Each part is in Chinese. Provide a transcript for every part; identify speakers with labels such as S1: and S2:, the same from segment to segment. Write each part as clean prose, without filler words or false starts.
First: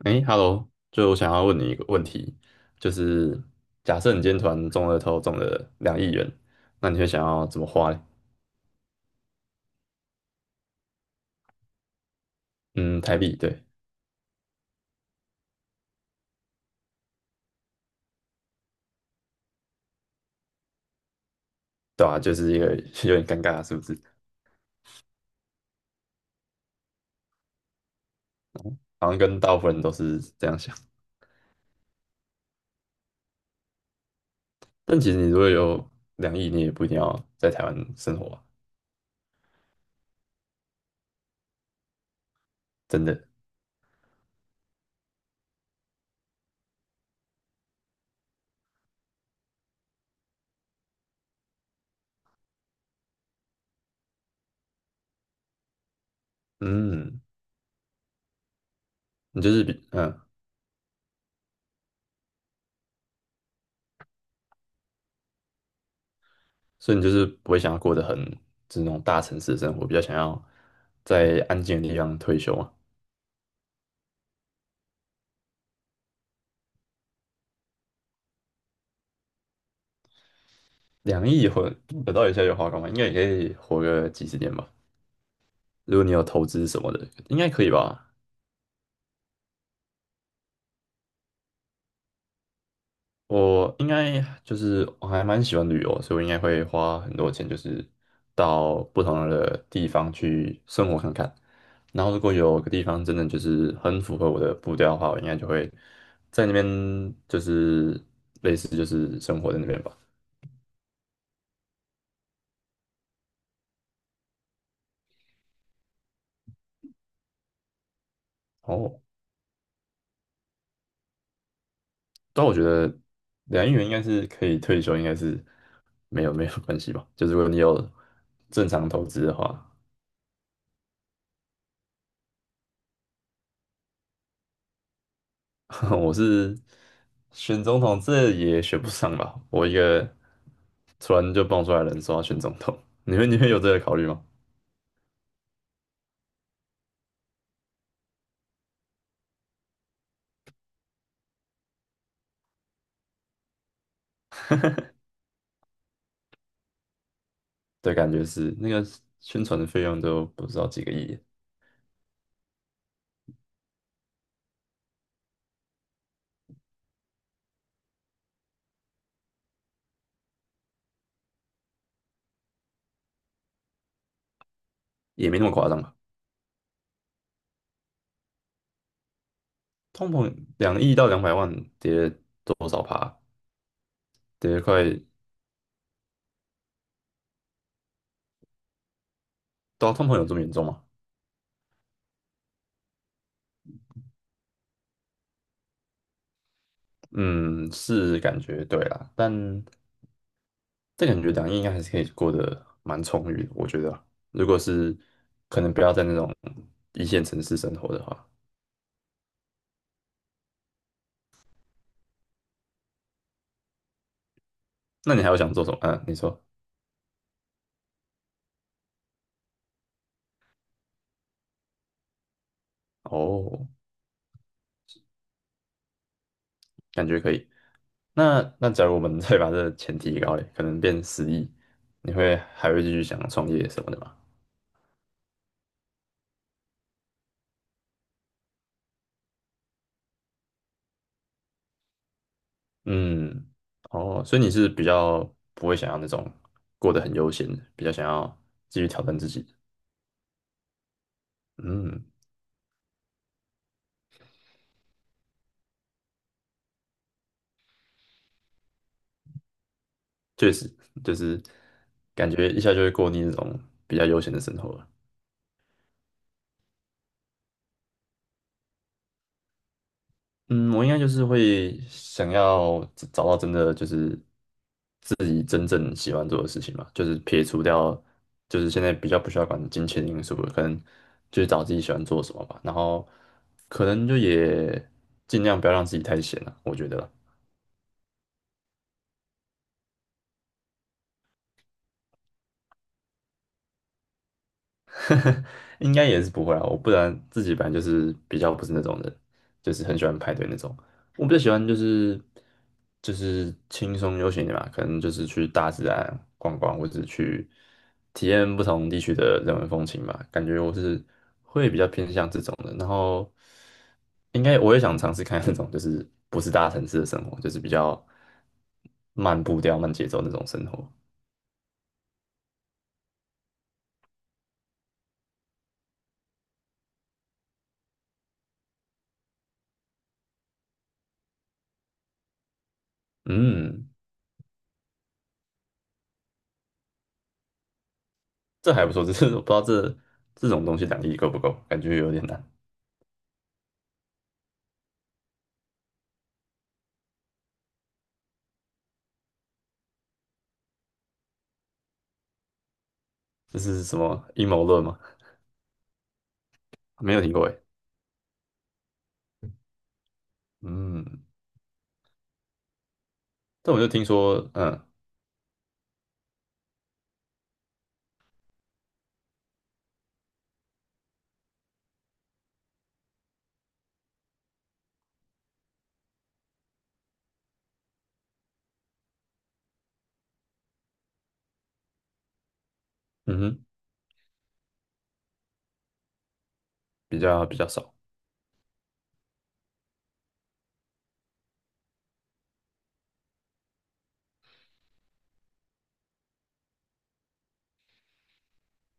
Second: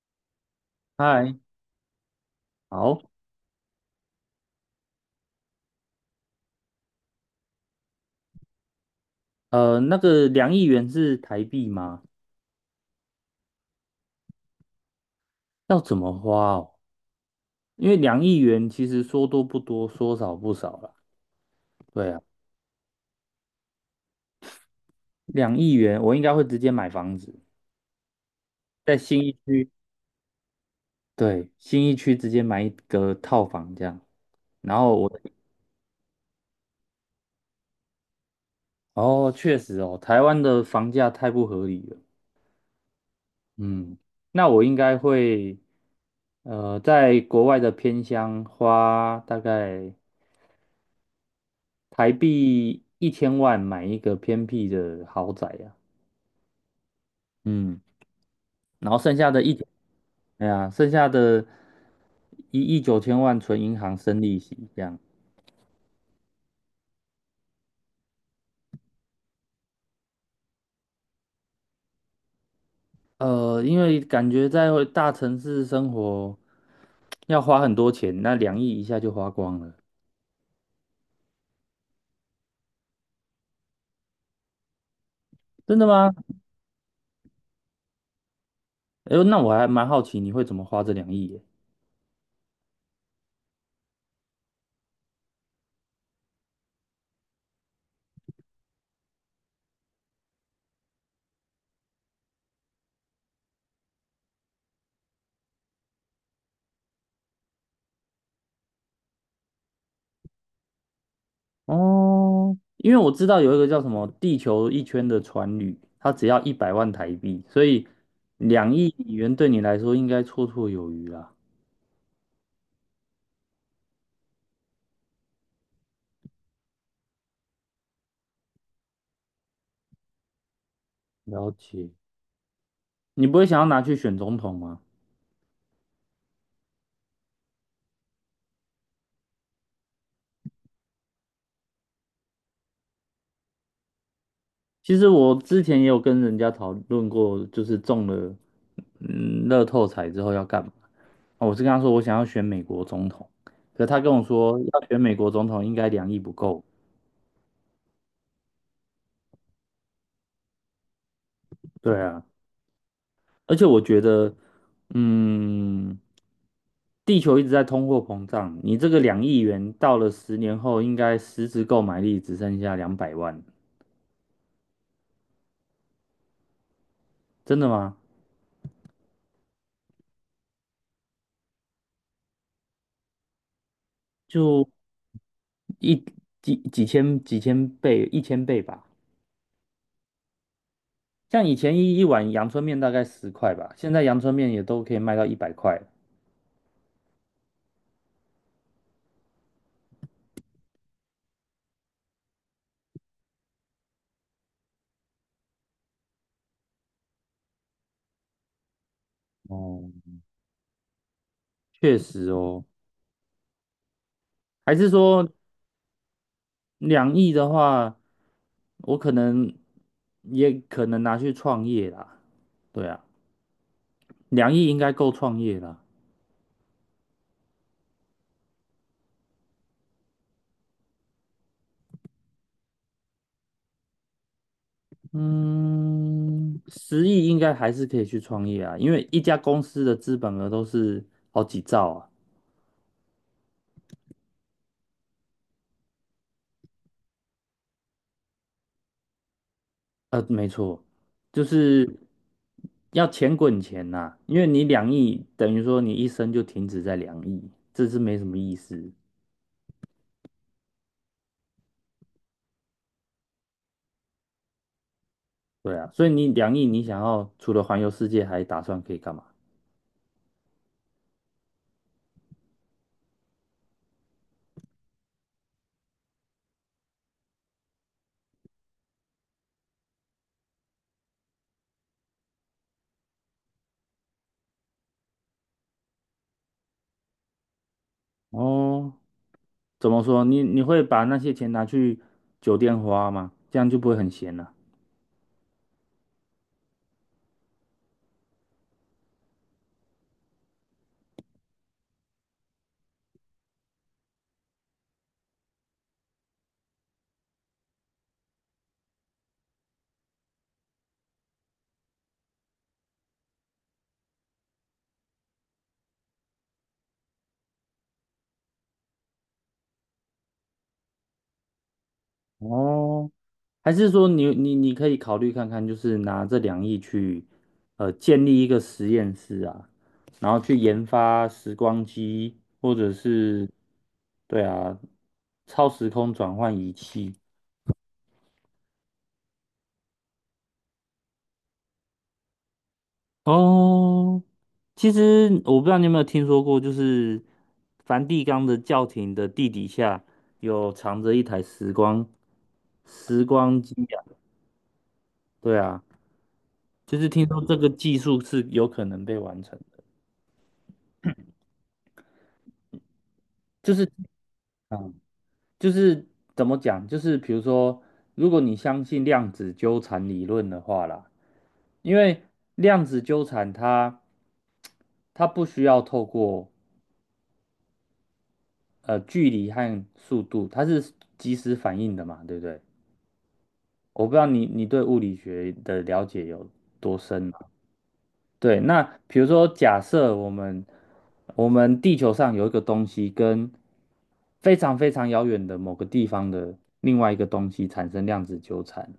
S1: 哎，Hello，就我想
S2: 嗨，
S1: 要问你一个问题，就
S2: 好。
S1: 是假设你今天团中了头，中了两亿元，那你会想要怎么花嘞？
S2: 那个两亿元是台币吗？
S1: 嗯，台币，对，
S2: 要怎么花哦？因为两亿元其实说多不多，说少不少啦。
S1: 对
S2: 对
S1: 啊，
S2: 啊，
S1: 就是一个 有点尴尬，是不是？
S2: 两亿元我应该会直接买房子，在
S1: 好像
S2: 新一
S1: 跟大部
S2: 区。
S1: 分人都是这样想。
S2: 对，新一区直接买一个套房这样。然后
S1: 但其实
S2: 我，
S1: 你如果有两亿，你也不一定要在台湾生活啊，
S2: 哦，确实哦，台湾的房价太不合理了。
S1: 真的。
S2: 嗯，那我应该会，在国外的偏乡花大概台币1000万买一个偏僻的豪宅呀、
S1: 嗯，
S2: 嗯，然后剩下
S1: 你
S2: 的
S1: 就
S2: 一，
S1: 是比嗯，
S2: 哎呀，剩下的1亿9千万存银行生利息，这样。
S1: 所以你就是不会想要过得很就是那种大城市的生活，比较想要在安静的地方退休啊。
S2: 因为感觉在大城市生活要花很多钱，那两亿一下就花光了。
S1: 两亿或得到一下就花光吗？应该也可以活个几十年吧。
S2: 真的
S1: 如果你
S2: 吗？
S1: 有投资什么的，应该可以吧？
S2: 哎呦，那我还蛮好奇你会怎么花这两亿耶？
S1: 我应该就是我还蛮喜欢旅游，所以我应该会花很多钱，就是到不同的地方去生活看看。然后如果有个地方真的就是很符合我的步调的话，我应该就会在那边就是类似就是生活在那边吧。
S2: 哦，因为我知道有一个叫什么"地球一圈"的船旅，它只要100万台币，所以两亿
S1: 哦，
S2: 美元对你来说应该绰绰有余啦。
S1: 但我觉得两亿元应该是可以退休，应该是没有关系吧。就是如果你有正常投资的话，
S2: 了解，你不会想要拿去选总统吗？
S1: 我是选总统，这也选不上吧。我一个突然就蹦出来的人说要选总统，你们有这个考虑吗？
S2: 其实我之前也有跟人家讨论过，就是中了乐透彩之后要干嘛。啊我是跟他说我想要选美国总统，可他跟我说要选美国总统应该两亿不够。
S1: 对，感觉是那个宣传的费用都不知道几个亿，
S2: 对啊，而且我觉得，嗯，地球一直在通货膨胀，你这个两亿元到了10年后，应该实质购买力只剩下200万。
S1: 也没那么夸张吧。
S2: 真的吗？
S1: 通膨两亿到200万跌多少趴？跌
S2: 就
S1: 快，
S2: 一几千倍，1000倍吧。
S1: 到通膨有这么严重吗？
S2: 像以前一碗阳春面大概10块吧，现在阳春面也都可以卖到100块了。
S1: 嗯，是感觉对啦，但感觉两亿应该还是可以过得蛮充裕的，我觉得啊如果是可能不要在那种一线城市生活的话，
S2: 哦，确实哦，还是
S1: 那你
S2: 说
S1: 还有想做什么？啊，你说
S2: 两亿的话，我可能也可能拿去创业啦。对啊。
S1: 哦，
S2: 两亿应该够创业了。
S1: 感觉可以。那假如我们 再把这个钱提高嘞，可能变10亿，你会还会继续想创业什么的吗？
S2: 嗯，10亿应该还是可以去创业啊，因为一家公司的资本额都是好几兆啊。
S1: 嗯，哦，所以你是比较不会想要那种过得很悠闲的，比较想要继续挑战自己的
S2: 没错，就是
S1: 嗯，
S2: 要钱滚钱呐、因为你两亿等于说你一生就停止在两亿，这是没什么意思。
S1: 确实，就是感觉一下就会过腻那种比较悠闲的生活了。
S2: 对啊，所以你两亿，你想要除了环游世界，还打算可以干嘛？
S1: 嗯，我应该就是会想要找到真的就是自己真正喜欢做的事情嘛，就是撇除掉就是现在比较不需要管金钱因素了，可能就是找自己喜欢做什么吧，然后可能就也尽量不要让自己太闲了，我觉得啦
S2: 哦，怎么说？你会把那些钱拿去酒店花吗？这样就不会很闲了。
S1: 应该也是不会啊，我不然自己本来就是比较不是那种人，就是很喜欢派对那种。我比较喜欢就是就是轻松悠闲的点吧，可能就是去大自然逛逛，或者去体验不同地区的人文风情吧。感觉我是会比较偏向这种的，然后应该我也想尝试看那种就是不是大城市的生活，就是比较慢步调、慢节奏那种生活。
S2: 哦，还是说你可以考虑看看，就是拿这两亿去建立一个实验室啊，然后去研发时光机，或者是
S1: 嗯。
S2: 对啊超时空转换仪器。
S1: 这还不错，只是我不知道这种东西两亿够不够，感觉有点难。
S2: 哦，其实我不知道你有没有听说过，就是梵蒂冈的教廷的地底下有藏着一台时光时
S1: 这
S2: 光机
S1: 是什
S2: 啊。
S1: 么阴谋论吗？
S2: 对啊，就是
S1: 没有
S2: 听
S1: 听
S2: 说
S1: 过
S2: 这
S1: 诶。
S2: 个技术是有可能被完成的，
S1: 嗯，
S2: 就
S1: 但我就
S2: 是。
S1: 听说，
S2: 啊
S1: 嗯
S2: 就是怎么讲？就是比如说，如果你相信量子纠缠理论的话啦，因为量子纠缠它不需要透过距离和速度，它是即时反应的嘛，对不对？
S1: 嗯哼，
S2: 我不知道你对物理学的了解有多
S1: 比
S2: 深嘛？
S1: 较比较少，
S2: 对，那比如说，假设我们地球上有一个东西跟非常非常遥远的某个地方的另外一个东西产生量子纠缠，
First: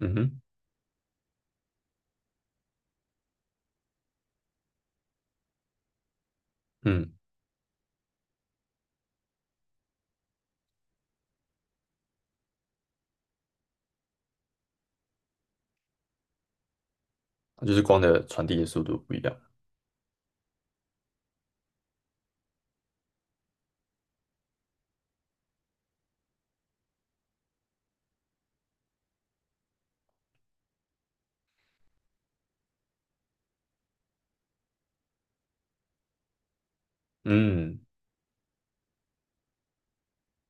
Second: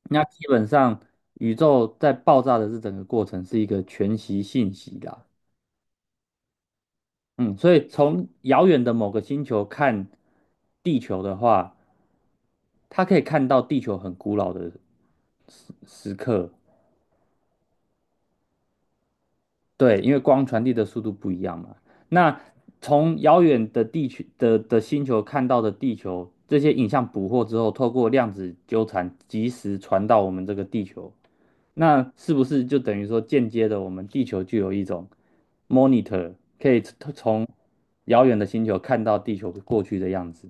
S1: 嗯
S2: 那
S1: 哼，
S2: 基本上，宇宙在爆炸的这整个过程是一个全息信息啦。
S1: 嗯，
S2: 嗯，所以从遥远的某个星球看地球的话，它可以看到地球很古老的时刻。
S1: 就是光的传递的速度不一样。
S2: 对，因为光传递的速度不一样嘛。那从遥远的地区的星球看到的地球，这些影像捕获之后，透过量子纠缠，及时传到我们这个地球。那是不是就等于说间接的，我们地球就有一种 monitor,可以从
S1: 嗯，
S2: 遥远的星球看到地球过去的样子？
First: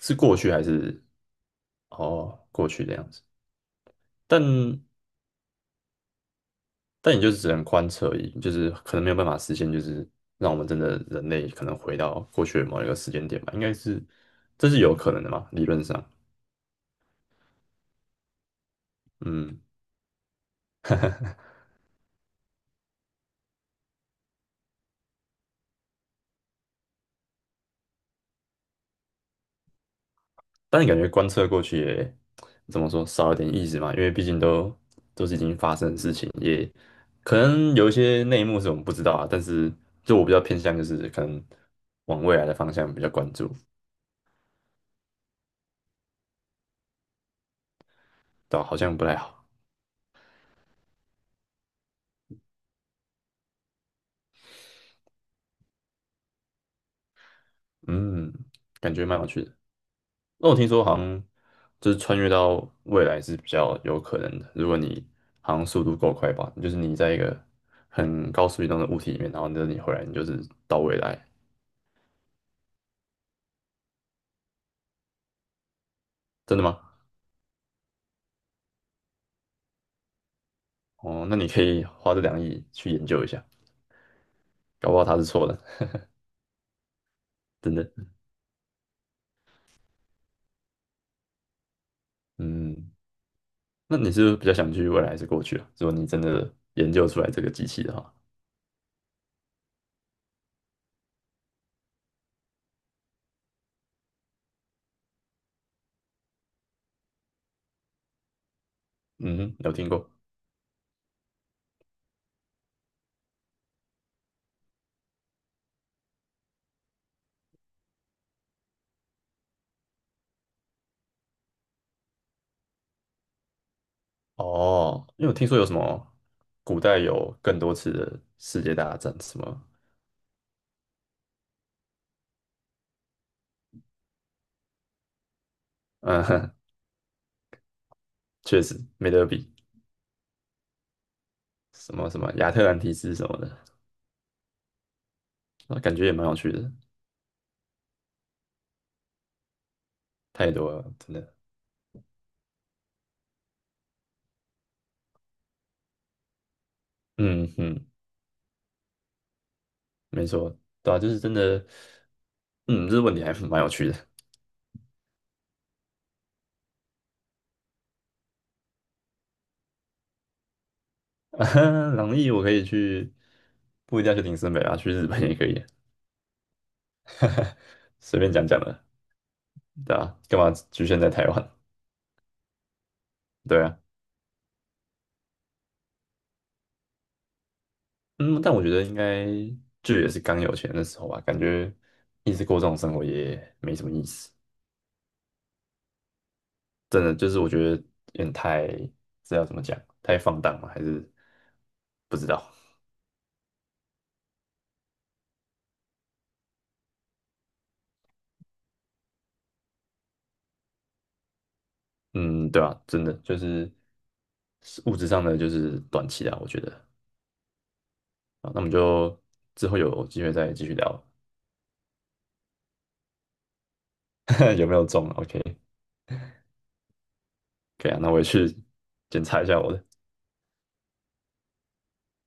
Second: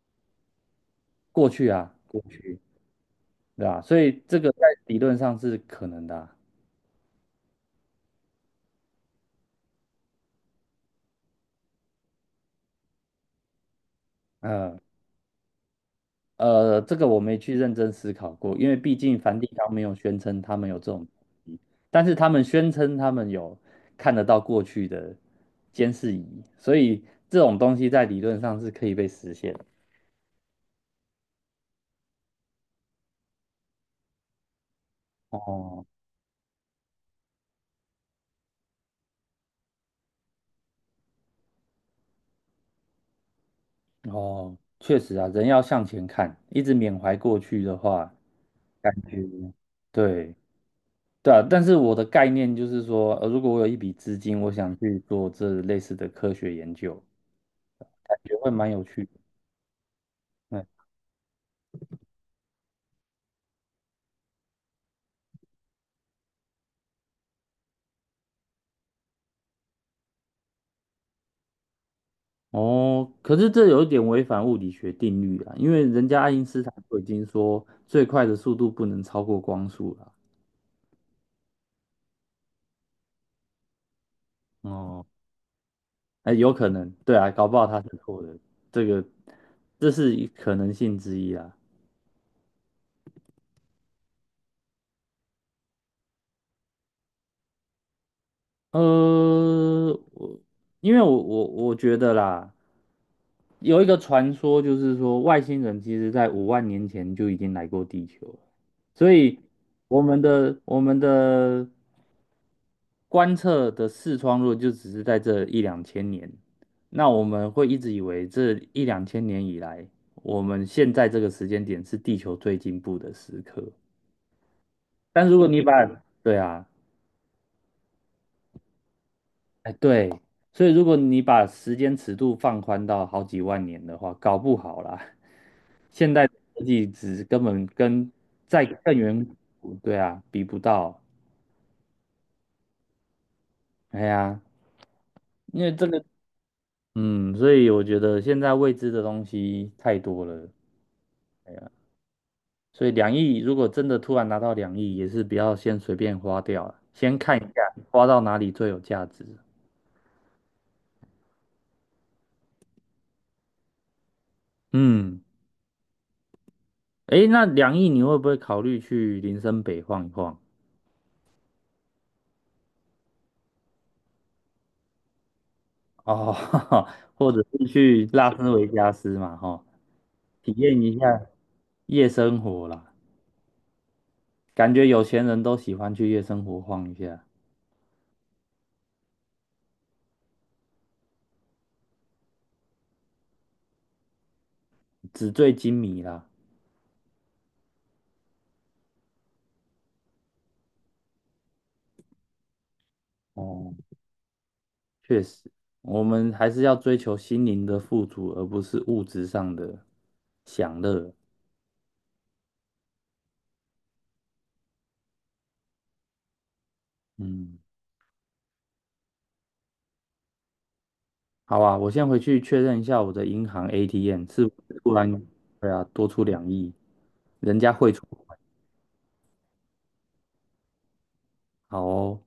S1: 是过去还是
S2: 过去啊，过
S1: 哦
S2: 去，
S1: 过去的样子？
S2: 对吧？所以这个在
S1: 但
S2: 理论上是可能的啊。
S1: 但也就是只能观测而已，就是可能没有办法实现，就是让我们真的人类可能回到过去的某一个时间点吧，应该是这
S2: 嗯
S1: 是有可能的嘛，理论上，
S2: 这个我没去认真思考过，因为毕竟梵蒂
S1: 嗯。
S2: 冈没有宣称他们有这种但是他们宣称他们有看得到过去的监视仪，所以这种东西在理论上是可以被实现的。
S1: 但你感觉观测过去也怎么说少了点意思嘛？因为毕竟都是已经发
S2: 哦。
S1: 生的事情，也可能有一些内幕是我们不知道啊。但是就我比较偏向就是可能往未来的方向比较关注，
S2: 哦，确实啊，人要向前看，一直缅怀过去的话，
S1: 对吧？好
S2: 感
S1: 像不太
S2: 觉
S1: 好，
S2: 对，对啊。但是我的概念就是说，如果我有一笔资金，我想去做这类似的科学研究，感
S1: 嗯，
S2: 觉会蛮有
S1: 感
S2: 趣
S1: 觉
S2: 的。
S1: 蛮有趣的。那我
S2: 嗯，
S1: 听说好像就是穿越到未来是比较有可能的，如果你好像速度够快吧，就是你在一个很高速移动的物体里面，然后呢你回来你就是到未来，
S2: 哦，可是这有一点违反物理学定律啊，因为人家爱因
S1: 真
S2: 斯
S1: 的
S2: 坦
S1: 吗？
S2: 都已经说最快的速度不能超过光速了。
S1: 哦，那你可以花这两亿去研究一下，搞不好
S2: 哦，
S1: 他是错的，
S2: 哎，有可能，对啊，搞不 好
S1: 真
S2: 他是
S1: 的。
S2: 错的，这个这是一可能性之一啊。
S1: 嗯，那你是不是比较想去未来还是过去啊？如果你真的研究出来这个机器的话，
S2: 呃，我因为我觉得啦，有一个传说就是说，外星人其实在5万年前就已经来过地球了，所
S1: 嗯
S2: 以
S1: 哼有听
S2: 我
S1: 过
S2: 们的我们的观测的视窗如果就只是在这一两千年，那我们会一直以为这一两千年以来，我们现在这个时间点是地球最进步的时刻。
S1: 哦，
S2: 但
S1: 因为我
S2: 如果
S1: 听说
S2: 你
S1: 有
S2: 把，
S1: 什么
S2: 对啊，
S1: 古代有更多次的世界大战，什么，
S2: 哎，对，所以如果你把时间尺度放宽到好几万年的话，搞不好啦，现代科
S1: 嗯
S2: 技只根本跟
S1: 确
S2: 在
S1: 实
S2: 更
S1: 没得
S2: 远
S1: 比，
S2: 古对啊，比不到。
S1: 什么什么亚特兰提斯什么的，
S2: 哎呀，因为
S1: 那
S2: 这
S1: 感
S2: 个，
S1: 觉也蛮有趣的，
S2: 嗯，所以我觉得现在未知的东西太多了，
S1: 太多了，真的。
S2: 所以两亿如果真的突然拿到两亿，也是不要先随便花掉了，先看一
S1: 嗯
S2: 下
S1: 哼，
S2: 花到哪里最有价值。
S1: 没错，对啊，就是真的，嗯，这个问题还蛮有趣的。
S2: 嗯，哎，那两亿你会不会考虑去林森北晃一晃？
S1: 啊，朗逸我可以去，不一定要去林森北啊，去日本也可以，
S2: 哦，或者 是去
S1: 随
S2: 拉
S1: 便讲
S2: 斯
S1: 讲
S2: 维
S1: 的，
S2: 加斯嘛，哈，
S1: 对啊，干嘛
S2: 体验
S1: 局
S2: 一
S1: 限在
S2: 下
S1: 台湾？
S2: 夜生活啦。
S1: 对啊，
S2: 感觉有钱人都喜欢去夜生活晃一下，
S1: 嗯，但我觉得应该就也是刚有钱的时候吧，感觉一直过这种生活也没什么意思，
S2: 纸醉金迷啦。
S1: 真的就是我觉得有点太，这要怎么讲，太放荡了，还是不知道，
S2: 哦，确实，我们还是要追求心灵的富足，而不是物质上的享乐。
S1: 嗯，对啊，真的就是物质上的就是短期的，我觉得
S2: 嗯，
S1: 啊，那我们就之后有机会再继续聊。
S2: 好啊，我先回去确认一下我的银行 ATM 是不
S1: 有没
S2: 是
S1: 有
S2: 突
S1: 中
S2: 然，
S1: OK
S2: 对啊，多出两亿，人家
S1: 可
S2: 汇
S1: 以啊，
S2: 出，
S1: 那我也去检查一下我的。
S2: 好哦。